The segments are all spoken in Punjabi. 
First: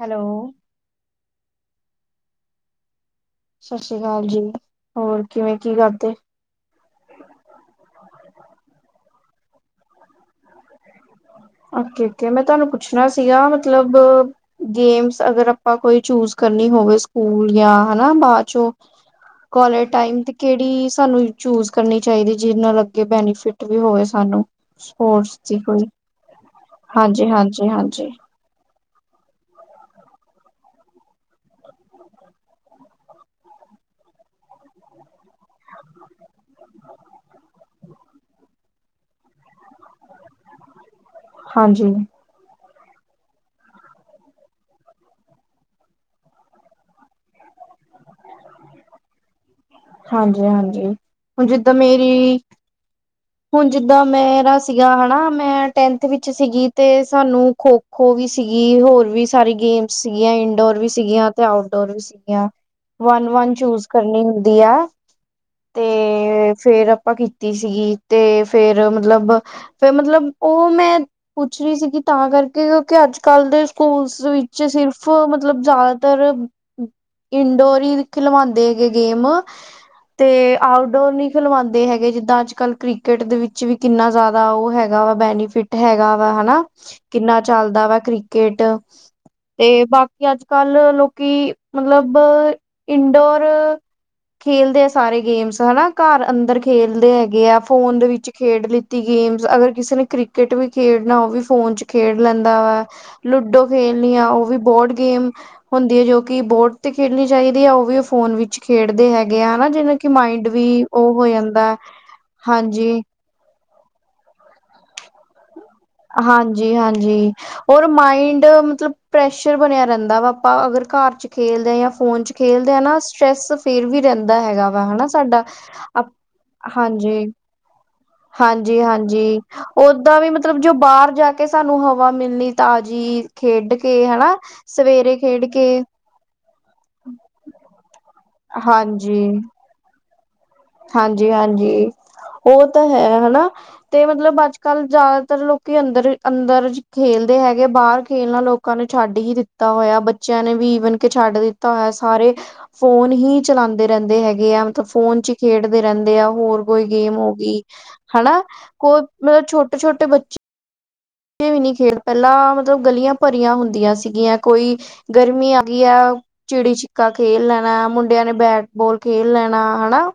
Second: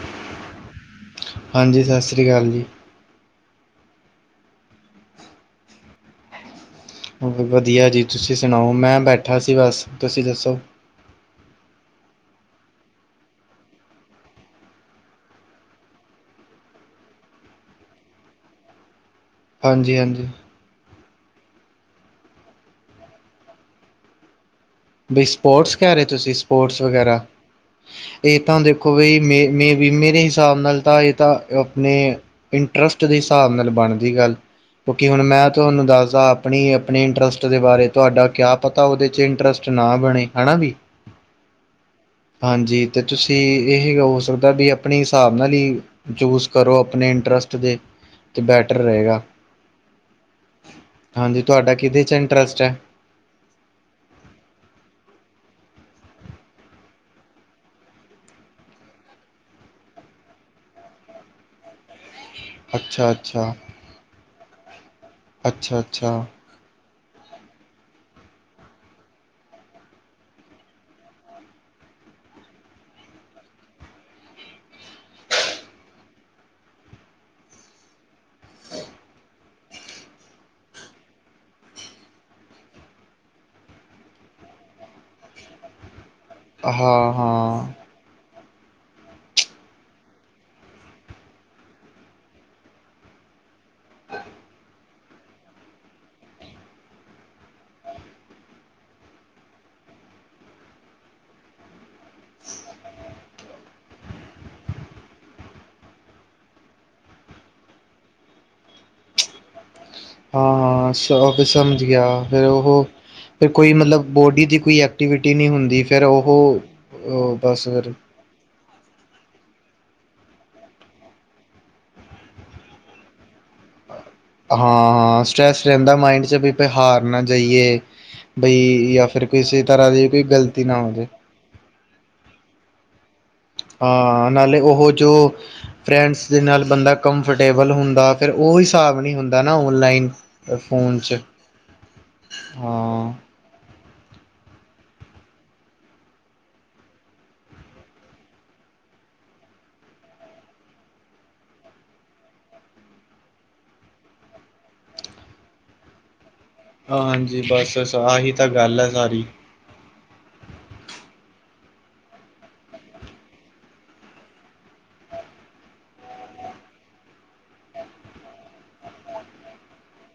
ਹੈਲੋ, ਹਾਂਜੀ ਸਤਿ ਸ਼੍ਰੀ ਕਾਲ ਜੀ। ਸਤਿ ਸ੍ਰੀ ਕਾਲ ਜੀ ਹੋਰ ਕਿਵੇਂ, ਕੀ ਕਰਦੇ? ਵਧੀਆ ਜੀ, ਤੁਸੀਂ ਸੁਣਾਓ ਮੈਂ ਬੈਠਾ ਸੀ ਬਸ ਤੁਸੀਂ ਦੱਸੋ? ਓਕੇ-ਓਕੇ ਮੈਂ ਤੁਹਾਨੂੰ ਪੁੱਛਣਾ ਸੀਗਾ ਮਤਲਬ ਗੇਮਸ ਅਗਰ ਆਪਾਂ ਕੋਈ ਚੂਜ ਕਰਨੀ ਹੋਵੇ ਸਕੂਲ ਜਾਂ ਹਨਾ ਬਾਅ ਚੋਂ ਕੌਲਜ ਹਾਂਜੀ ਟਾਈਮ ਹਾਂਜੀ ਤੇ ਕਿ ਕੀ ਸਾਨੂੰ ਚੂਜ ਕਰਨੀ ਚਾਈਦੀ ਜਿਹਦੇ ਨਾਲ ਅੱਗੇ ਬੈਨੀਫਿਟ ਵੀ ਹੋਵੇ ਸਾਨੂੰ। ਵੀ ਦੀ ਸਪੋਰਟਸ ਕੋਈ ਕਹਿ ਰਹੇ ਤੁਸੀਂ ਸਪੋਰਟਸ ਵਗੈਰਾ ਹਾਂਜੀ ਹਾਂਜੀ ਹਾਂਜੀ ਇਹ ਤਾਂ ਦੇਖੋ ਬਈ ਮੇ-ਮੇ ਵੀ ਮੇਰੇ ਹਿਸਾਬ ਨਾਲ ਤਾਂ ਇਹ ਤਾਂ ਆਪਣੇ ਇੰਟਰਸਟ ਦੇ ਹਿਸਾਬ ਨਾਲ ਬਣਦੀ ਗੱਲ ਕਿਉਂਕਿ ਹੁਣ ਮੈਂ ਤੁਹਾਨੂੰ ਦੱਸਦਾ ਆਪਣੀ ਆਪਣੇ ਇੰਟਰਸਟ ਦੇ ਬਾਰੇ ਤੁਹਾਡਾ ਕਿਆ ਪਤਾ ਉਹਦੇ ਚ ਇੰਟਰਸ ਨਾ ਬਣੇ ਹਨਾ ਵੀ ਹਾਂਜੀ, ਹਾਂਜੀ ਤੇ ਤੁਸੀਂ ਇਹੀ ਹੋ ਸਕਦਾ ਵੀ ਆਪਣੇ ਹਿਸਾਬ ਨਾਲ ਈ ਚੂਸ ਕਰੋ ਆਪਣੇ ਇੰਟਰਸਟ ਦੇ ਤੇ, ਬੈਟਰ ਰਏਗਾ। ਹਾਂਜੀ ਹਾਂਜੀ ਹਾਂਜੀ ਹੁਣ ਜਿੱਦਾਂ ਤੁਹਾਡਾ ਕਿਹਦੇ ਚ ਮੇਰੀ ਇੰਟਰਸਟ ਐ? ਹੁਣ ਜਿੱਦਾਂ ਮੇਰਾ ਸੀਗਾ ਹੈਨਾ ਮੈਂ ਟੈਂਨਥ ਵਿੱਚ ਸੀਗੀ ਤੇ ਸਾਨੂੰ ਖੋ- ਖੋ ਵੀ ਸੀਗੀ ਹੋਰ ਵੀ ਸਾਰੀ ਗੇਮਸ ਸੀਗੀਆਂ ਇੰਨਡੋਰ ਵੀ ਸੀਗੀਆਂ ਤੇ ਆਊਟਡੋਰ ਵੀ ਸੀਗੀਆਂ। ਅੱਛਾ ਅੱਛਾ ਵੰਨ-ਵੰਨ ਚੂਜ ਕਰਨੀ ਹੁੰਦੀ ਆ ਅੱਛਾ ਅੱਛਾ ਤੇ ਫੇਰ ਆਪਾਂ ਕੀ ਕੀਤੀ ਸੀਗੀ ਤੇ ਫੇਰ ਮਤਲਬ ਫਿਰ ਮਤਲਬ ਉਹ ਮੈਂ ਪੁੱਛ ਰਹੀ ਸੀਗੀ ਤਾਂ ਕਰਕੇ ਕਿਉਂਕਿ ਅੱਜ-ਕੱਲ੍ਹ ਦੇ ਸਕੂਲਸ ਵਿੱਚ ਸਿਰਫ ਮਤਲਬ- ਜ਼ਿਆਦਾਤਰ ਇੰਨਡੋਰ ਈ ਖਿਲਵਾਂਦੇ ਹੈਗੇ ਗੇਮ ਤੇ ਆਊਟਡੋਰ ਨ ਖਿਲਵਾਂਦੇ ਹੈਗੇ ਜਿੱਦਾਂ ਅੱਜ-ਕੱਲ ਕ੍ਰਿ ਕਟ ਦੇ ਵਿੱਚ ਵੀ ਕਿੰਨਾ ਜਾਦਾ ਉਹ ਹੈਗਾ ਵਾ ਬੈਨੀਫਿ ਟ ਹੈਗਾ ਵਾ ਹਨਾ ਹਾਂ ਹਾਂ ਕਿੰਨਾ ਹਾਂ ਚਲਦਾ ਵਾ ਕ੍ਰਿਕਟ। ਤੇ ਬਾਕੀ ਅੱਜ-ਕੱਲ੍ਹ ਲੋਕੀ ਮਤਲਬ ਇਨਡੋਰ ਖੇਲਦੇ ਆ ਸਾਰੇ ਗੇਮਸ ਹਨਾ ਘਰ ਅੰਦਰ ਖੇਲਦੇ ਹੈਗੇ ਆ। ਫੋਨ ਦੇ ਵਿੱਚ ਖੇਡ ਲਿੱਤੀ ਗੇਮਸ ਅਗਰ ਕਿਸੇ ਨੇ ਕ੍ਰਿਕਟ ਵੀ ਖੇਡਣਾ ਉਹ ਵੀ ਫੋਨ 'ਚ ਖੇਡ ਲੈਂਦਾ ਵਾ ਲੂਡੋ ਖੇਲਣੀ ਆ ਉਹ ਵੀ ਬੋਰਡ ਗੇਮ ਹੁੰਦੀ ਹੈ ਜੋ ਕਿ ਬੋਰਡ ਤੇ ਖੇਡਣੀ ਚਾਹੀਦੀ ਹੈ। ਉਹ ਵੀ ਫੋਨ ਵਿੱਚ ਖੇਡਦੇ ਹੈਗੇ ਹਨਾ ਜਿਵੇਂ ਕਿ ਮਾਇੰਡ ਵੀ ਉਹ ਹੋ ਜਾਂਦਾ। ਫੇਰ ਉਹੋ ਹਾਂਜੀ ਫਿਰ ਕੋਈ ਮਤਲਬ ਬੋਡੀ ਦੀ ਕੋਈ ਐਕਟੀਵਿਟੀ ਨੀ ਹੁੰਦੀ। ਫਿਰ ਉਹ ਹਾਂਜੀ, ਹਾਂਜੀ ਉਹ ਬਸ ਔਰ ਫਿਰ ਮਾਇੰਡ ਮਤਲਬ ਪ੍ਰੈਸ਼ਰ ਬਣਿਆ ਰਹਿੰਦਾ ਵਾ ਆਪਾਂ ਅਗਰ ਘਰ ਚ ਖੇਲਦੇ ਆਂ ਜਾਂ ਫੋਨ ਚ ਖੇਲਦੇ ਆ ਨਾ ਸਟਰੈਸ ਫੇਰ ਵੀ ਰਹਿੰਦਾ ਹਾਂ ਹੈਗਾ ਵਾ ਹਨਾ ਹਾਂ ਸਾਡਾ ਹਾਂਜੀ। ਦੀ ਏ ਹਾਂਜੀ, ਹਾਂਜੀ ਦੀ ਓਦਾਂ ਕੋਈ ਵੀ ਮਤਲਬ ਗ਼ਲਤੀ ਜੋ ਨਾ ਹੋ ਜਾਵੇ ਬਾਰ ਜਾ ਕੇ ਸਾਨੂੰ ਹਵਾ ਮਿਲਣੀ ਤਾਜੀ। ਹਾਂ ਨਾਲੇ ਉਹੋ ਜੋ ਕੇ ਫਰੈਂਡਸ ਜ ਨਾਲ ਬੰਦਾ ਕੰਫਰਟੇਬਲ ਹੁੰਦਾ ਫਿਰ ਉਹ ਹਿਸਾਬ ਨੀ ਹਾਂਜੀ, ਹੁੰਦਾ ਨਾ ਓਨਲਾਈਨ। ਹਾਂਜੀ-ਹਾਂਜੀ ਓ ਤਾਂ ਹੈ ਹਾਂ ਹਨਾ। ਤੇ ਮਤਲਬ ਅੱਜ-ਕੱਲ੍ਹ ਜ਼ਿਆਦਾਤਰ ਲੋਕੀ ਅੰਦਰ-ਅੰਦਰ ਖੇਲਦੇ ਹੈਗੇ ਬਾਰ ਖੇਲਣਾ ਲੋਕਾਂ ਨੇ ਛੱਡ ਹੀ ਦਿੱਤਾ ਹੋਇਆ। ਬੱਚਿਆਂ ਨੇ ਵੀ ਈਵਨ ਕੇ ਛੱਡ ਦਿੱਤਾ ਹੋਇਆ ਸਾਰੇ ਫੋਨ ਹੀ ਚਲਾਂਦੇ ਰੈਂਦੇ ਹੈਗੇ ਆ ਮਤਲਬ ਫੋਨ ਚ ਹੀ ਖੇਡਦੇ ਰਹਿੰਦੇ ਆ ਹੋਰ ਕੋਈ ਗੇਮ ਹੋ ਹਾਂਜੀ ਗਈ ਬਸ ਸ ਆਹੀ ਹਨਾ ਤਾਂ ਗੱਲ ਹੈ ਕੋਈ ਸਾਰੀ। ਮਤਲਬ ਛੋਟੇ-ਛੋਟੇ ਬੱਚੇ ਵੀ ਨੀ ਖੇਡ ਪਹਿਲਾਂ ਮਤਲਬ ਗਲੀਆਂ ਭਰੀਆਂ ਹੁੰਦੀਆਂ ਸੀਗੀਆਂ ਕੋਈ ਗਰਮੀ ਆ ਗੀ ਆ ਚਿੜੀ-ਛਿੱਕਾ ਖੇਲ ਲੈਣਾ ਮੁੰਡਿਆਂ ਨੇ ਬੈਟ-ਬੋਲ ਖੇਲ ਲੈਣਾ ਹਨਾ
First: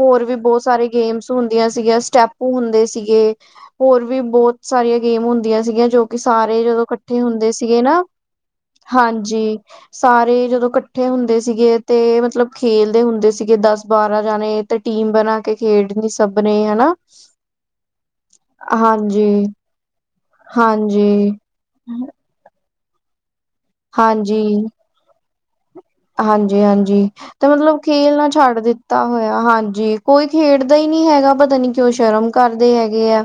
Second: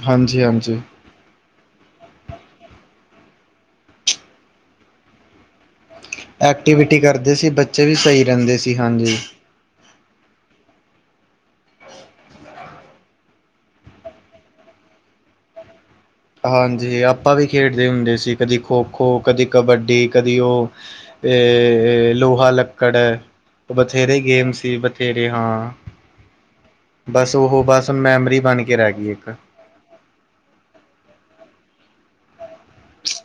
ਹੋਰ ਵੀ ਹਾਂਜੀ ਬਹੁਤ ਹਾਂਜੀ ਸਾਰੇ ਗੇਮਸ ਹੁੰਦੀਆਂ ਸੀਗੀਆਂ ਸਟੈਪੂ ਹੁੰਦੇ ਸੀਗੇ ਹੋਰ ਵੀ ਬਹੁਤ ਸਾਰੀਆਂ ਗੇਮ ਹੁੰਦੀਆਂ ਸੀਗੀਆਂ ਜੋ ਵੀ ਸਾਰੇ ਜਦੋਂ ਐਕਟੀਵਿਟੀ ਇਕੱਠੇ ਕਰਦੇ ਸੀ ਹੁੰਦੇ ਸੀਗੇ ਬੱਚੇ ਵੀ ਨਾ ਸਹੀ ਰਹਿੰਦੇ ਸੀ ਹਾਂਜੀ। ਸਾਰੇ ਜਦੋਂ ਕੱਠੇ ਹੁੰਦੇ ਸੀਗੇ ਤੇ ਮਤਲਬ ਖੇਲਦੇ ਹੁੰਦੇ ਸੀਗੇ ਦਸ-ਬਾਰਾਂ ਜਾਣੇ ਤੇ ਟੀਮ ਬਣਾ ਕੇ ਖੇਡਣੀ। ਸਭ ਨੇ ਹਨਾ ਹਾਂਜੀ ਆਪਾਂ ਵੀ ਖੇਡਦੇ ਹੁੰਦੇ ਸੀ ਕਦੀ ਖੋ-ਖੋ ਹਾਂਜੀ। ਕਦੀ ਕਬੱਡੀ ਕਦੀ ਉਹ ਹਾਂਜੀ, ਅ ਲੋਹਾ-ਲੱਕੜ ਬਥੇਰੇ ਗੇਮ ਸੀ। ਸਵੇਰੇ ਹਾਂ ਹਾਂਜੀ, ਹਾਂਜੀ ਬਸ ਤੇ ਉਹ ਮਤਲਬ ਬਸ ਖੇਲਨਾ ਮੈਮਰੀ ਛੱਡ ਬਣ ਕੇ ਰਹਿ ਦਿੱਤਾ ਗਈ ਇੱਕ ਹੋਇਆ ਹਾਂਜੀ। ਕੋਈ ਖੇਡਦਾ ਹੀ ਨੀ ਹੈਗਾ ਪਤਾ ਨੀ ਕਿਉਂ ਸ਼ਰਮ ਕਰਦੇ ਹੈਗੇ ਆ।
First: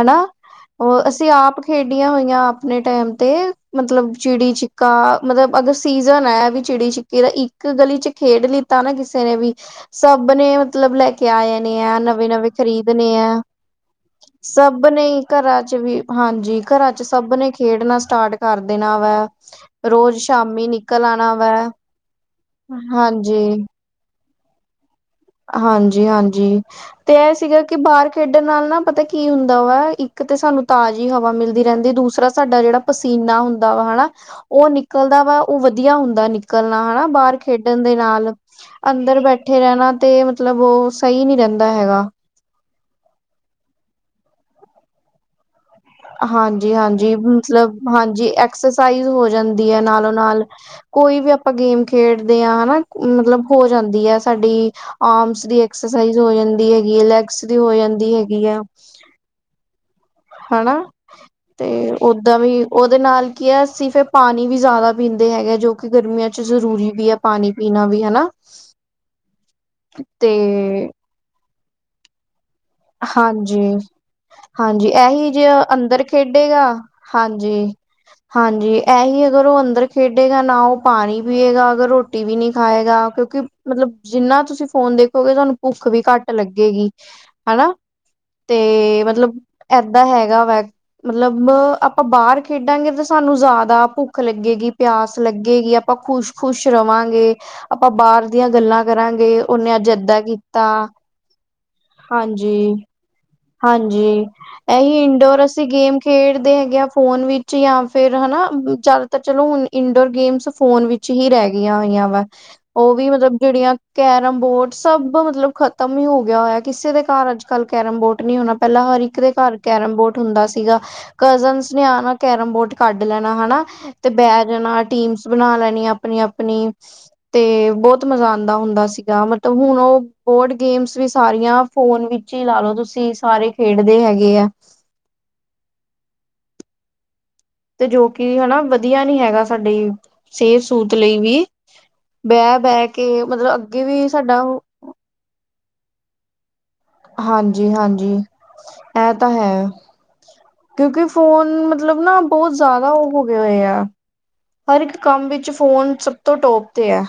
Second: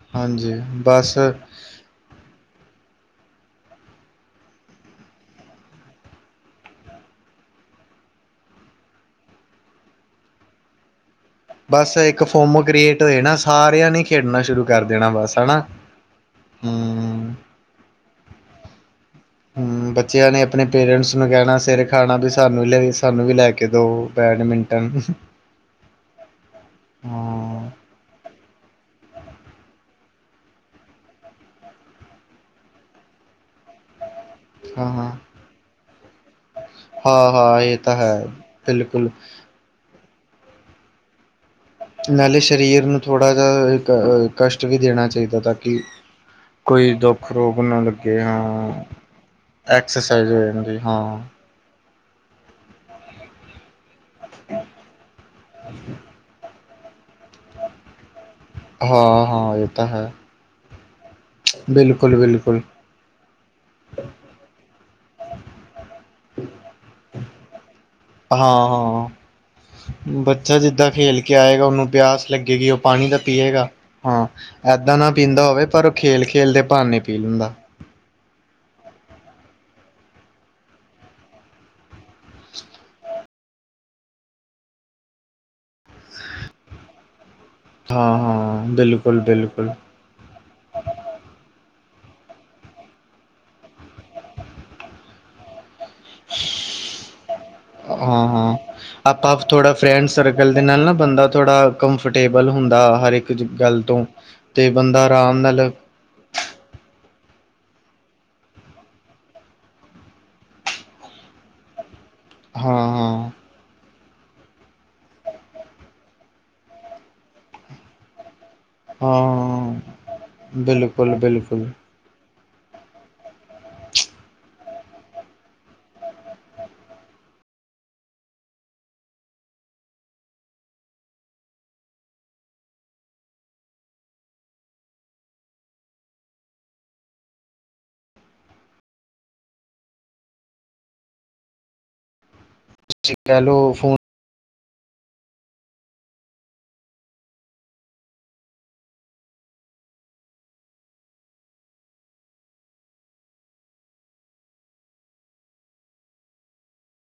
ਹਨਾ ਹਾਂਜੀ ਉਹ ਬਸ ਅਸੀਂ ਆਪ ਖੇਡੀਆਂ ਹੋਈਆਂ ਆਪਣੇ ਟਾਈਮ ਤੇ ਮਤਲਬ ਚਿੜੀ- ਛਿੱਕਾ ਮਤਲਬ ਅਗਰ ਸੀਜਨ ਹੈ ਵੀ ਚਿੜੀ-ਛਿੱਕੇ ਦਾ ਇੱਕ ਗਲੀ ਚ ਖੇਡ ਲਿੱਤਾ ਨਾ ਕਿਸੇ ਨੇ ਵੀ, ਸਭ ਨੇ ਮਤਲਬ ਲੈ ਕੇ ਕੇ ਆ ਬਸ ਇੱਕ ਨਵੇਂ-ਨਵੇਂ ਫੋਮੋ ਕ੍ਰੀਏਟ ਖ਼ਰੀਦਣੇ ਹੋਏ ਨਾ ਆਂ, ਸਾਰਿਆਂ ਨੇ ਖੇਡਣਾ ਸ਼ੁਰੂ ਕਰ ਸਭ ਨੇ ਦੇਣਾ ਬਸ ਹਨਾ। ਘਰਾਂ ਚ ਵੀ ਹਾਂਜੀ, ਘਰਾਂ ਚ ਹੂੰ ਸਭ ਨੇ ਖੇਡਣਾ ਸਟਾਰਟ ਕਰ ਦੇਣਾ ਵਾ। ਰੋਜ਼ ਸ਼ਾਮੀ ਨਿਕਲ ਆਣਾ ਵਾ ਕੈਣਾ ਸਿਰ ਖਾਣਾ, ਵੀ ਸਾਨੂੰ ਵੀ ਲ ਸਾਨੂੰ ਵੀ ਹਾਂਜੀ। ਲੈ ਕੇ ਦੋ ਬੈਡਮਿੰਟਨ। ਹਾਂਜੀ- ਹਾਂਜੀ ਤੇ ਇਹ ਸੀਗਾ ਹਾਂ, ਕਿ ਬਾਹਰ ਖੇਡਣ ਨਾਲ ਨਾ ਪਤਾ ਕੀ ਹੁੰਦਾ ਵਾ, ਇੱਕ ਤੇ ਸਾਨੂੰ ਤਾਜੀ ਹਵਾ ਮਿਲਦੀ ਰੈਂਦੀ, ਦੂਸਰਾ ਸਾਡਾ ਜੇੜਾ ਪਸੀਨਾ ਹੁੰਦਾ ਵਾ ਹਨਾ, ਉਹ ਹਾਂ, ਹਾਂ, ਨਿਕਲਦਾ ਵਾ ਉਹ ਵਧੀਆ ਹੁੰਦਾ। ਨਿਕਲਣਾ ਹਨਾ, ਹਾਂ, ਬਾਹਰ ਹਾਂ ਇਹ ਖੇਡਣ ਦੇ ਤਾਂ ਹੈ ਨਾਲ ਬਿਲਕੁਲ ਅੰਦਰ ਬੈਠੇ ਰਹਿਣਾ, ਤੇ ਮਤਲਬ ਓ ਸਹੀ ਨੀ ਰੈਂਦਾ ਹੈਗਾ। ਨਾਲੇ ਸਰੀਰ ਨੂੰ ਥੋੜ੍ਹਾ ਜਿਹਾ ਕਸ਼ਟ ਵੀ ਦੇਣਾ ਚਾਹੀਦਾ ਤਾਂ ਕਿ ਹਾਂਜੀ- ਕੋਈ ਹਾਂਜੀ ਦੁੱਖ ਰੋਗ ਮਤਲਬ ਨਾ ਲੱਗੇ ਹਾਂਜੀ ਹਾਂ ਐਕਸਸਾਈਜ਼ ਹੋ ਜਾਂਦੀ ਏ ਐਕਸਰਸਾਈਜ਼ ਹੋ ਨਾਲੋਂ-ਨਾਲ ਜਾਂਦੀ ਹਾਂ ਕੋਈ ਵੀ ਆਪਾਂ ਗੇਮ ਖੇਡਦੇ ਆਂ ਹਨਾ। ਮਤਲਬ ਹੋ ਜਾਂਦੀ ਐ, ਸਾਡੀ ਆਰਮਸ ਦੀ ਐਕਸਰਸਾਈਜ਼ ਹੋ ਜਾਂਦੀ ਐ ਹੈਗੀ, ਲੈਗ ਸ ਦੀ ਹੋ ਜਾਂਦੀ ਹੈਗੀ ਆ। ਹਾਂ -ਹਾਂ ਇਹ ਤਾਂ ਹੈ। ਹਨਾ, ਤੇ ਬਿਲਕੁਲ ਓਦਾਂ ਬਿਲਕੁਲ ਵੀ ਉਹਦੇ ਨਾਲ ਕੀ ਐ, ਅਸੀਂ ਫਿਰ ਪਾਣੀ ਵੀ ਜ਼ਿਆਦਾ ਪੀਂਦੇ ਹੈਗੇ, ਜੋ ਕਿ ਗਰਮੀਆਂ 'ਚ ਜ਼ਰੂਰੀ ਵੀ ਐ। ਪਾਣੀ ਪੀਣਾ ਵੀ ਹਨਾ, ਹਾਂ ਹਾਂ ਤੇ ਬੱਚਾ ਜਿੱਦਾਂ ਖੇਲ ਕੇ ਆਏਗਾ ਉਹਨੂੰ ਪਿਆਸ ਲੱਗੇਗੀ ਪਾਣੀ ਤਾਂ ਹਾਂਜੀ ਪੀਏਗਾ। ਹਾਂ, ਹਾਂਜੀ ਏਦਾਂ ਨਾ ਇਹੀ ਪੀਂਦਾ ਜੇ ਹੋਵੇ ਪਰ ਉਹ ਅੰਦਰ ਖੇਲ- ਖੇਲ ਦੇ ਖੇਡੇਗਾ ਬਾਨੇ ਪੀ ਲੈਂਦਾ। ਹਾਂਜੀ ਹਾਂਜੀ, ਇਹੀ ਅਗਰ ਉਹ ਅੰਦਰ ਖੇਡੇਗਾ ਨਾ ਉਹ ਪਾਣੀ ਪੀਏਗਾ, ਅਗਰ ਉਹ ਟੀ ਵੀ ਨੀ ਖਾਏਗਾ ਕਿਉਂਕਿ ਮਤਲਬ ਜਿੰਨਾ ਤੁਸੀਂ ਫੋਨ ਦੇਖੋਗੇ, ਤੁਹਾਨੂੰ ਭੁੱਖ ਵੀ ਘੱਟ ਲੱਗੇਗੀ ਹਨਾ। ਹਾਂ-ਹਾਂ, ਬਿਲਕੁਲ-ਬਿਲਕੁਲ। ਦਾ ਹੈਗਾ ਵੈ। ਮਤ ਲੱਬ ਆਪਾਂ ਬਾਹਰ ਖੇਡਾਂਗੇ ਤਾਂ ਸਾਨੂੰ ਜ਼ਿਆਦਾ ਭੁੱਖ ਲੱਗੇਗੀ, ਪਿਆਸ ਲੱਗੇਗੀ। ਆਪਾਂ ਖੁਸ਼- ਖ਼ੁਸ਼ ਰਵਾਂਗੇ, ਆਪਾਂ ਬਾਹਰ ਹਾਂ ਦੀਆਂ ਗੱਲਾਂ ਕਰਾਂਗੇ, ਉਹਨੇ ਅੱਜ ਏਦਾਂ ਕੀ ਹੈੱਲਦੀ ਦੇ ਨਾਲ ਨਾ ਬੰਦਾ ਥੋੜ੍ਹਾ ਕੰਫਰਟੇਬਲ ਹਾਂਜੀ ਹੁੰਦਾ ਹਰ ਇੱਕ। ਗੱਲ ਹਾਂਜੀ, ਤੋਂ ਤੇ ਇਹੀ ਬੰਦਾ ਆਰਾਮ ਇੰਡੋਰ ਨਾਲ ਅਸੀਂ ਗੇਮ ਖੇਡਦੇ ਹੈਗੇ ਆਂ ਫੋਨ ਵਿੱਚ, ਜਾਂ ਫਿਰ ਹਨਾ ਚੱਲ ਤਾਂ ਚਲੋ ਹੁਣ ਇੰਡੋਰ ਗੇਮਸ ਫੋਨ ਵਿੱ ਵਿੱਚ ਹੀ ਰਹਿ ਗਈਆਂ ਹੋਈਆਂ ਵਾ, ਹਾਂ ਉਹ ਵੀ ਹਾਂ ਮਤਲਬ ਜਿਹੜੀਆਂ ਕੈਰਮ-ਬੋਰਡ ਸੱਭ ਮਤਲਬ ਖ਼ਤਮ ਹੋ ਗਿਆ ਹੋਇਆ, ਕਿਸੇ ਦੇ ਘਰ ਅੱਜ-ਕੱਲ੍ਹ ਕੈਰਮ ਬੋਰਡ ਨੀ ਹੋਣਾ। ਪਹਿਲਾਂ ਹਰ ਇੱਕ ਦੇ ਘਰ ਹਾਂ ਕੈਰਮ-ਬੋਟ ਹੁੰਦਾ ਸੀਗਾ, ਬਿਲਕੁਲ ਬਿਲਕੁਲ ਕਜ਼ਨਸ ਨੇ ਆਨਾ ਕੈਰਮ-ਬੋਟ ਕੱਢ ਲੈਣਾ ਹਨਾ, ਤੇ ਬਹਿ ਜਾਣਾ, ਟੀਮਸ ਬਣਾ ਲੈਣੀ ਆਪਣੀ-ਆਪਣੀ। ਤੇ ਬਹੁਤ ਮਜ਼ਾ ਆਂਦਾ ਹੁੰਦਾ ਸੀਗਾ, ਮਤਲਬ ਹੁਣ ਉਹ ਬੋਡ ਗੇਮਸ ਵੀ ਸਾਰੀਆਂ ਫੋਨ ਵਿੱਚ ਈ ਲਾਲੋ ਤੁਸੀਂ, ਸਾਰੇ ਖੇਡਦੇ ਹੈਗੇ ਆ। ਤੇ ਜੋ ਕਿ ਹਨਾ ਵਧੀਆ ਨੀ ਹੈਗਾ, ਸਾਡੀ ਸਿਹਤ-ਸੂਤ ਲਈ ਵੀ ਬੈ ਬਹਿ ਕੇ ਤੁਸੀਂ ਕਹਿ ਮਤਲਬ- ਲਓ ਅੱਗੇ ਫੋਨ ਵੀ ਸਾਡਾ ਅਹੁ ਹਾਂਜੀ-ਹਾਂਜੀ, ਇਹ ਤਾਂ ਹੈ। ਕਿਉਂਕਿ ਫੋਨ ਮਤਲਬ ਨਾ ਬਹੁਤ ਜ਼ਿਆਦਾ ਉਵ ਹੋ ਗਏ ਆ। ਹਰ ਇੱਕ ਕੰਮ ਵਿੱਚ ਫੋਨ ਸਭ ਤੋਂ ਟੋਪ ਤੇ ਐ।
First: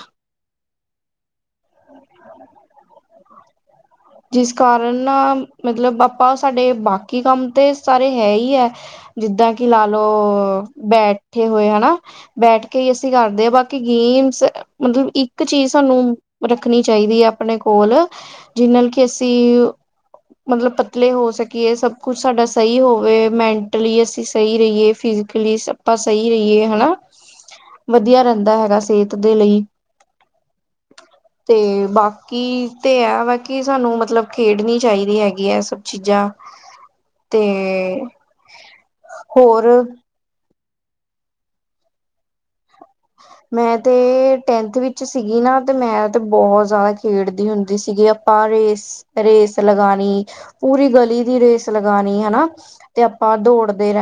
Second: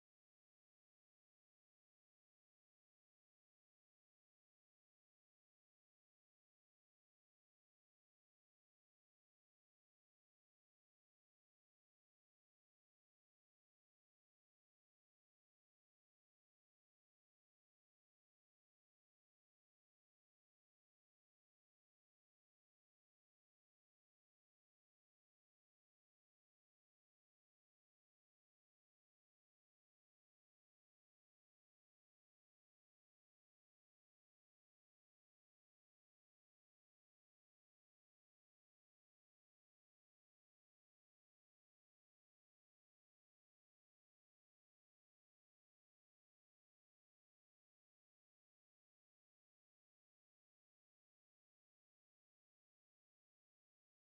[inaudible] ਜਿਸ ਕਾਰਨ ਨਾ ਮਤਲਬ- ਆਪਾਂ ਸਾਡੇ ਬਾਕੀ ਕੰਮ ਤੇ ਸਾਰੇ ਹੈ ਹੀ ਹੈ ਜਿੱਦਾਂ ਕਿ ਲਾ-ਅ ਲਓ ਬੈਠੇ ਹੋਏ ਹਨਾ। ਬੈਠ ਕੇ ਹੀ ਅਸੀਂ ਕਰਦੇ ਆ ਬਾਕੀ ਗੇਮਸ ਮਤਲਬ ਇੱਕ ਚੀਜ਼ ਸਾਨੂੰ ਰੱਖਣੀ ਚਾਈਦੀ ਐ ਆਪਣੇ ਕੋਲ, ਜਿਹਨਾਂ ਕੇਸੀ ਯੂ। ਮਤਲਬ ਪਤਲੇ ਹੋ ਸਕੀਏ, ਸਭ ਕੁਛ ਸਾਡਾ ਸਹੀ ਹੋਵੇ, ਮੈਂਟਲੀ ਅਸੀਂ ਸਹੀ ਰਹੀਏ ਫਿਜੀ ਕਲੀਸ ਆਪਾਂ ਸਹੀ ਰਹੀਏ ਹਨਾ। ਵਧੀਆ ਰਹਿੰਦਾ ਹੈਗਾ ਸਿਹਤ ਦੇ ਲਈ। ਤੇ ਬਾਕੀ ਤੇ ਇਹ ਵਾ ਕਿ ਸਾਨੂੰ ਮਤਲਬ ਖੇਡਣੀ ਚਾਈਦੀ ਹੈਗੀ ਹੈ ਇਹ ਸਭ ਚੀਜ਼ਾਂ। ਤੇ, ਹੋਰ। ਮੈਂ ਤੇ ਟੈਂਥ ਵਿੱਚ ਸੀਗੀ ਨਾ ਤੇ ਮੈਂ ਤੇ ਬਹੁਤ ਜ਼ਿਆਦਾ ਖੇਡਦੀ ਹੁੰਦੀ ਸੀ ਗੀ ਵੀ ਆਪ ਆਪਾਂ ਰੇਸ, ਰੇਸ ਲਗਾਣੀ, ਪੂਰੀ ਗਲੀ ਦੀ ਰੇਸ ਲਗਾਣੀ ਹਨਾ। ਤੇ ਆਪਾਂ ਦੌੜਦੇ ਰਹਿ